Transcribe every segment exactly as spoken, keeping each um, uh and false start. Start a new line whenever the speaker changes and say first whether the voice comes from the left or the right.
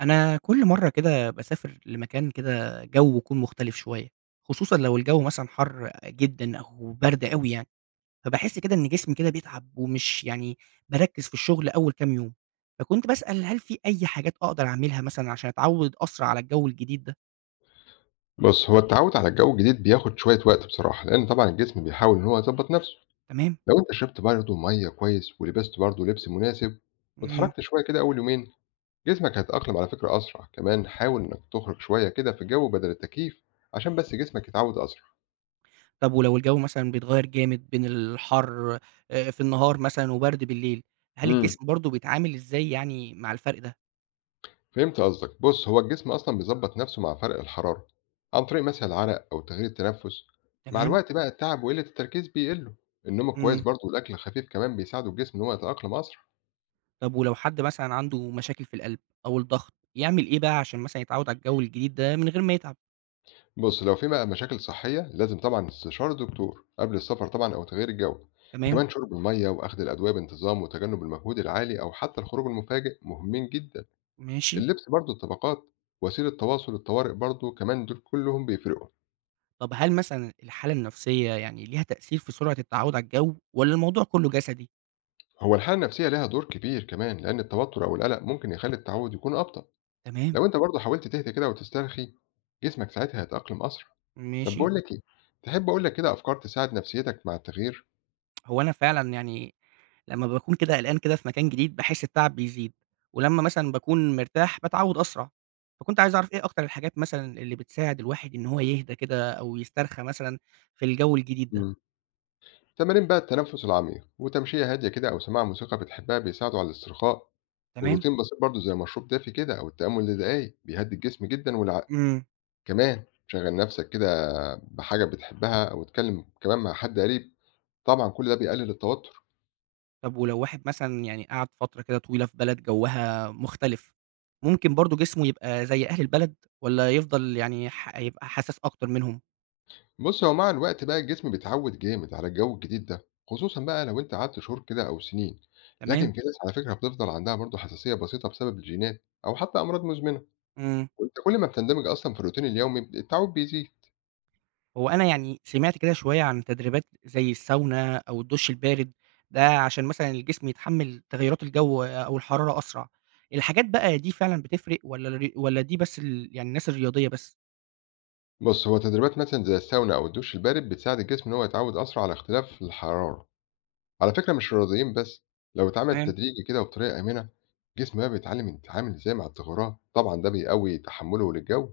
right: أنا كل مرّة كده باسافر لمكان كده جَوّه يكون مختلف شوية، خصوصًا لو الجَو مثلًا حَر جدًا أو برد أوي يعني، فباحس كده إن جسمي كده بيتعب ومش يعني باركّز في الشغل أول كام يوم، فكنت باسأل هل في أي حاجات أقدر أعملها مثلًا عشان أتعوّد أسرع على الجَو الجديد ده؟
left: بُص، هو التعوّد على الجو الجديد بياخد شوية وقت بصراحة، لإن طبعًا الجسم بيحاول إن هو يضبّط نَفْسه.
right: تمام،
left: لو أنت شربت برضه مَيّة كويس ولبست برضه لبس مناسب
right: إمم،
left: واتحركت شوية كده أول يومين، جسمك هيتأقلم على فكرة أسرع. كمان حاول إنّك تخرج شوية كده في الجو بدل التكييف عشان بس جسمك يتعوّد أسرع.
right: طَب ولو الجَو مثلًا بيتغيّر جامد بين الحَر آآ في النهار مثلًا وبرد بالليل، هل
left: إمم.
right: الجسم برضه بيتعامل إزاي يعني مع الفرق ده؟
left: فهمت قصدك. بُص هو الجسم أصلًا بيضبّط نَفْسه مع فرق الحرارة عن طريق مثلًا العرق أو تغيير التنفس. مع
right: تمام،
left: الوقت بقى التعب وقلة التركيز بيقلّوا، النوم الكويس
right: إمم.
left: برضه والأكل الخفيف كمان بيساعدوا الجسم إن هو يتأقلم أسرع.
right: طب ولو حد مثلًا عنده مشاكل في القلب أو الضغط، يعمل إيه بقى عشان مثلًا يتعود على الجو الجديد ده من غير ما يتعب؟
left: بُص، لو في بقى مشاكل صحية لازم طبعًا استشارة دكتور قبل السفر طبعًا أو تغيير الجو.
right: تمام،
left: كمان شرب المَيّة وأخد الأدوية بانتظام وتجنب المجهود العالي أو حتى الخروج المفاجئ مهمين جدًا.
right: ماشي.
left: اللبس برضه الطبقات، وسيلة تواصل الطوارئ برضه كمان دول كلّهم بيفرقوا.
right: طب هل مثلًا الحالة النفسية يعني ليها تأثير في سرعة التعود على الجو والّا الموضوع كله جسدي؟
left: هو الحالة النفسية ليها دور كبير كمان لأن التوتر أو القلق ممكن يخلّي التعوّد يكون أبطأ.
right: تمام،
left: لو أنت برضه حاولت تهدى كده وتسترخي جسمك ساعتها هيتأقلم أسرع. طَب
right: ماشي.
left: باقول لك إيه، تحب أقول لك كده أفكار تساعد نفسيتك مع التغيير؟
right: هو أنا فعلًا يعني لمّا باكون كده قلقان كده في مكان جديد باحس التعب بيزيد، ولمّا مثلًا باكون مرتاح باتعود أسرع، فكنت عايز أعرف إيه أكتر الحاجات مثلًا اللي بتساعد الواحد إن هو يهدى كده أو يسترخى مثلًا في الجو الجديد ده؟
left: إمم. تمارين بقى التنفس العميق وتمشية هادية كده أو سماع موسيقى بتحبها بيساعدوا على الاسترخاء،
right: تمام؟
left: وروتين بسيط برضه زي مشروب دافي كده أو التأمل لدقايق بيهدي الجسم جدا والعقل.
right: إمم.
left: كمان شغل نفسك كده بحاجة بتحبها أو اتكلم كمان مع حد قريب، طبعا كل ده بيقلل التوتر.
right: طب ولو واحد مثلًا يعني قعد فترة كده طويلة في بلد جوّها مختلف، ممكن برضه جسمه يبقى زي أهل البلد والّا يفضل يعني ح يبقى حساس أكتر منهم؟
left: بص هو مع الوقت بقى الجسم بيتعود جامد على الجو الجديد ده، خصوصا بقى لو انت قعدت شهور كده أو سنين. لكن
right: تمام،
left: في ناس على فكرة بتفضل عندها برضه حساسية بسيطة بسبب الجينات أو حتى أمراض مزمنة.
right: إمم.
left: وانت كل ما بتندمج أصلا في الروتين اليومي التعود بيزيد.
right: هو أنا يعني سمعت كده شوية عن تدريبات زي الساونا أو الدُش البارد، ده عشان مثلًا الجسم يتحمّل تغيرات الجو أو الحرارة أسرع. الحاجات بقى دي فعلًا بتفرق والّا الر والّا دي بس ال يعني الناس الرياضية بس؟
left: بُص، هو تدريبات مثلًا زي الساونا أو الدُّش البارد بتساعد الجسم إن هو يتعوّد أسرع على اختلاف الحرارة. على فكرة مش الرياضيين بس، لو اتعملت تدريجي كده وبطريقة آمنة، الجسم بقى بيتعلّم يتعامل إزاي مع التغيرات، طبعًا ده بيقوّي تحمُّله للجو.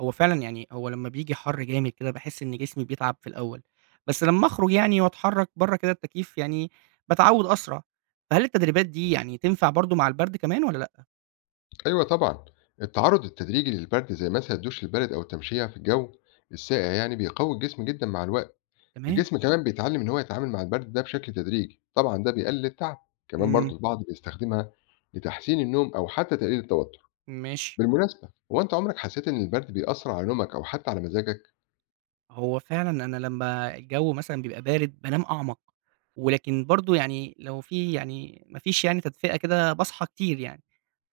right: هو فعلًا يعني هو لمّا بييجي حَر جامد كده باحس إن جسمي بيتعب في الأول، بس لمّا أخرج يعني وأتحرّك برّه كده التكييف يعني باتعوّد أسرع، فهل التدريبات دي يعني تنفع برضه مع البرد كمان والّا لأ؟
left: أيوه طبعًا، التعرُّض التدريجي للبرد زي مثلًا الدُّش البارد أو التمشية في الجو الساقع يعني بيقوّي الجسم جدًا مع الوقت.
right: تمام،
left: الجسم كمان بيتعلّم إن هو يتعامل مع البرد ده بشكل تدريجي، طبعًا ده بيقلل التعب. كمان
right: إمم،
left: برضه البعض بيستخدمها لتحسين النوم أو حتى تقليل التوتُّر.
right: ماشي.
left: بالمناسبة هو أنت عمرك حسيت إن البرد بيأثر على نومك أو حتى على مزاجك؟
right: هو فعلًا أنا لمّا الجو مثلًا بيبقى بارد بانام أعمق، ولكن برضه يعني لو في يعني ما فيش يعني تدفئة كده باصحى كتير يعني،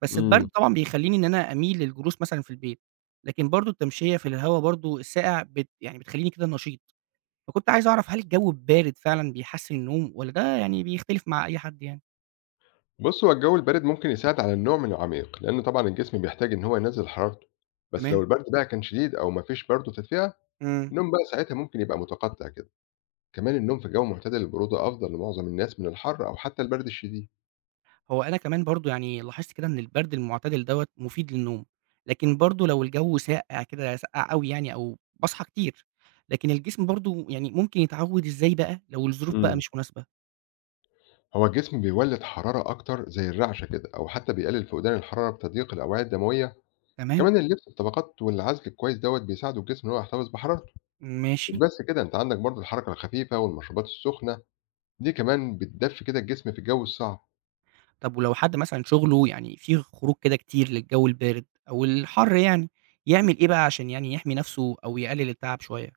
right: بس
left: امم
right: البرد طبعًا بيخلّيني إن أنا أميل للجلوس مثلًا في البيت، لكن برضه التمشية في الهوا برضه الساقع بت يعني بتخلّيني كده نشيط. فكنت عايز أعرف هل الجو البارد فعلًا بيحسّن النوم والّا ده يعني بيختلف مع أي حد يعني؟
left: بص هو الجو البارد ممكن يساعد على النوع من العميق لأن طبعا الجسم بيحتاج إن هو ينزل حرارته. بس لو
right: تمام،
left: البرد بقى كان شديد أو مفيش برد وتدفئة،
right: إمم.
left: النوم بقى ساعتها ممكن يبقى متقطع كده. كمان النوم في جو معتدل البرودة أفضل لمعظم الناس من الحر أو حتى البرد الشديد.
right: هو أنا كمان برضه يعني لاحظت كده إن البرد المعتدل دوّة مفيد للنوم، لكن برضه لو الجو ساقع كده ساقع أوي يعني أو باصحى كتير، لكن الجسم برضه يعني ممكن يتعوّد إزاي بقى لو الظروف بقى
left: امم
right: مش مناسبة؟
left: هو الجسم بيولد حرارة أكتر زي الرعشة كده، أو حتى بيقلل فقدان الحرارة بتضييق الأوعية الدموية.
right: تمام،
left: كمان اللبس بطبقات والعزل الكويس دوت بيساعدوا الجسم إن هو يحتفظ بحرارته. مش
right: ماشي.
left: بس كده، انت عندك برضو الحركة الخفيفة والمشروبات السخنة دي كمان بتدفي كده الجسم في الجو الصعب.
right: طب ولو حد مثلًا شغله يعني فيه خروج كده كتير للجو البارد أو الحَر يعني، يعمل إيه بقى عشان يعني يحمي نَفْسه أو يقلل التعب شوية؟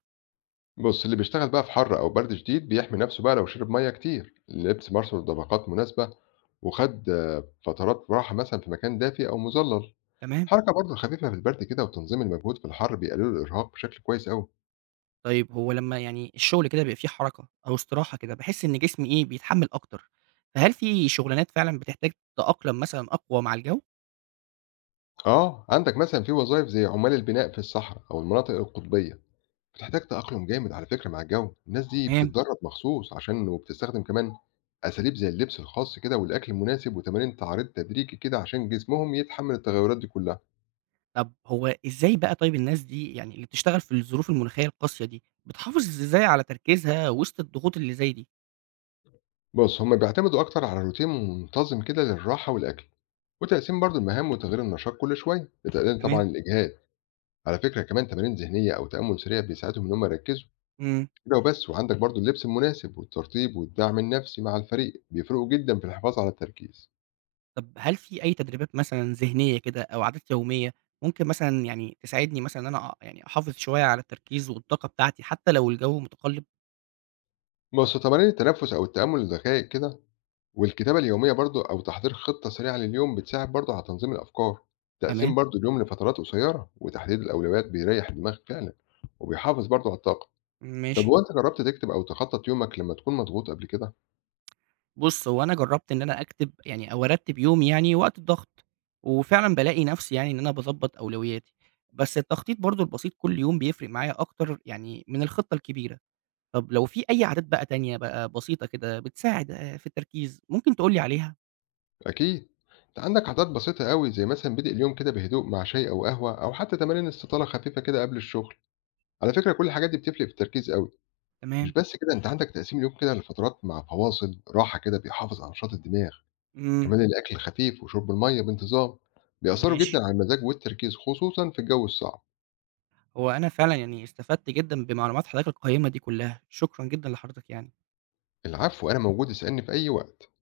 left: بص اللي بيشتغل بقى في حر او برد شديد بيحمي نفسه بقى لو شرب ميه كتير، لبس برضه طبقات مناسبة، وخد آه، فترات راحة مثلا في مكان دافي او مظلل.
right: تمام.
left: حركة برضه خفيفة في البرد كده وتنظيم المجهود في الحر بيقللوا الارهاق بشكل كويس قوي.
right: طيب هو لمّا يعني الشغل كده بيبقى فيه حركة أو استراحة كده، باحس إن جسمي إيه، بيتحمّل أكتر، فهل في شغلانات فعلًا بتحتاج تأقلم مثلًا أقوى مع الجو؟
left: اه عندك مثلا في وظائف زي عمال البناء في الصحراء او المناطق القطبية بتحتاج تأقلم جامد على فكرة مع الجو. الناس دي آه.
right: تمام.
left: بتتدرب مخصوص عشان، وبتستخدم كمان أساليب زي اللبس الخاص كده والأكل المناسب وتمارين تعريض تدريجي كده عشان جسمهم يتحمل التغيرات دي كلها.
right: طب هو إزاي بقى طيب الناس دي يعني اللي بتشتغل في الظروف المناخية القاسية دي، بتحافظ إزاي على تركيزها وسط الضغوط اللي زي دي؟
left: بص هما بيعتمدوا أكتر على روتين منتظم كده للراحة والأكل، وتقسيم برضو المهام وتغيير النشاط كل شوية لتقليل طبعا
right: تمام،
left: الإجهاد. على فكرة كمان تمارين ذهنية أو تأمل سريع بيساعدهم إن هما يركزوا
right: إمم.
left: كده وبس. وعندك برضو اللبس المناسب والترطيب والدعم النفسي مع الفريق بيفرقوا جدا في الحفاظ على التركيز.
right: طب هل في أي تدريبات مثلًا ذهنية كده أو عادات يومية ممكن مثلًا يعني تساعدني مثلًا إن أنا أ يعني أحافظ شوية على التركيز والطاقة بتاعتي حتى لو الجو متقلب؟
left: بص تمارين التنفس أو التأمل الدقائق كده والكتابة اليومية برضه أو تحضير خطة سريعة لليوم بتساعد برضه على تنظيم الأفكار. تقسيم
right: تمام،
left: برضه اليوم لفترات قصيرة وتحديد الأولويات بيريح الدماغ فعلا وبيحافظ برضه على الطاقة. طب
right: ماشي.
left: هو أنت جربت تكتب أو تخطط يومك لما تكون مضغوط قبل كده؟
right: بُص، هو أنا جرّبت إن أنا أكتب يعني أو أرتّب يومي يعني وقت الضغط، وفعلًا بالاقي نفسي يعني إن أنا باضبّط أولوياتي، بس التخطيط برضه البسيط كل يوم بيفرق معايا أكتر يعني من الخطة الكبيرة. طب لو في أي عادات بقى تانية بقى بسيطة كده بتساعد آآ في التركيز، ممكن تقول لي عليها؟
left: أكيد. أنت عندك عادات بسيطة قوي زي مثلا بدء اليوم كده بهدوء مع شاي أو قهوة أو حتى تمارين استطالة خفيفة كده قبل الشغل. على فكرة كل الحاجات دي بتفرق في التركيز قوي. مش
right: تمام.
left: بس كده، أنت عندك تقسيم اليوم كده لفترات مع فواصل راحة كده بيحافظ على نشاط الدماغ.
right: إمم،
left: كمان الأكل الخفيف وشرب المية بانتظام بيأثروا
right: ماشي.
left: جدا على المزاج والتركيز خصوصا في الجو الصعب.
right: هو أنا فعلًا يعني استفدت جدًا بمعلومات حضرتك القيّمة دي كلّها، شكرًا جدًا لحضرتك يعني.
left: العفو، أنا موجود اسألني في أي وقت.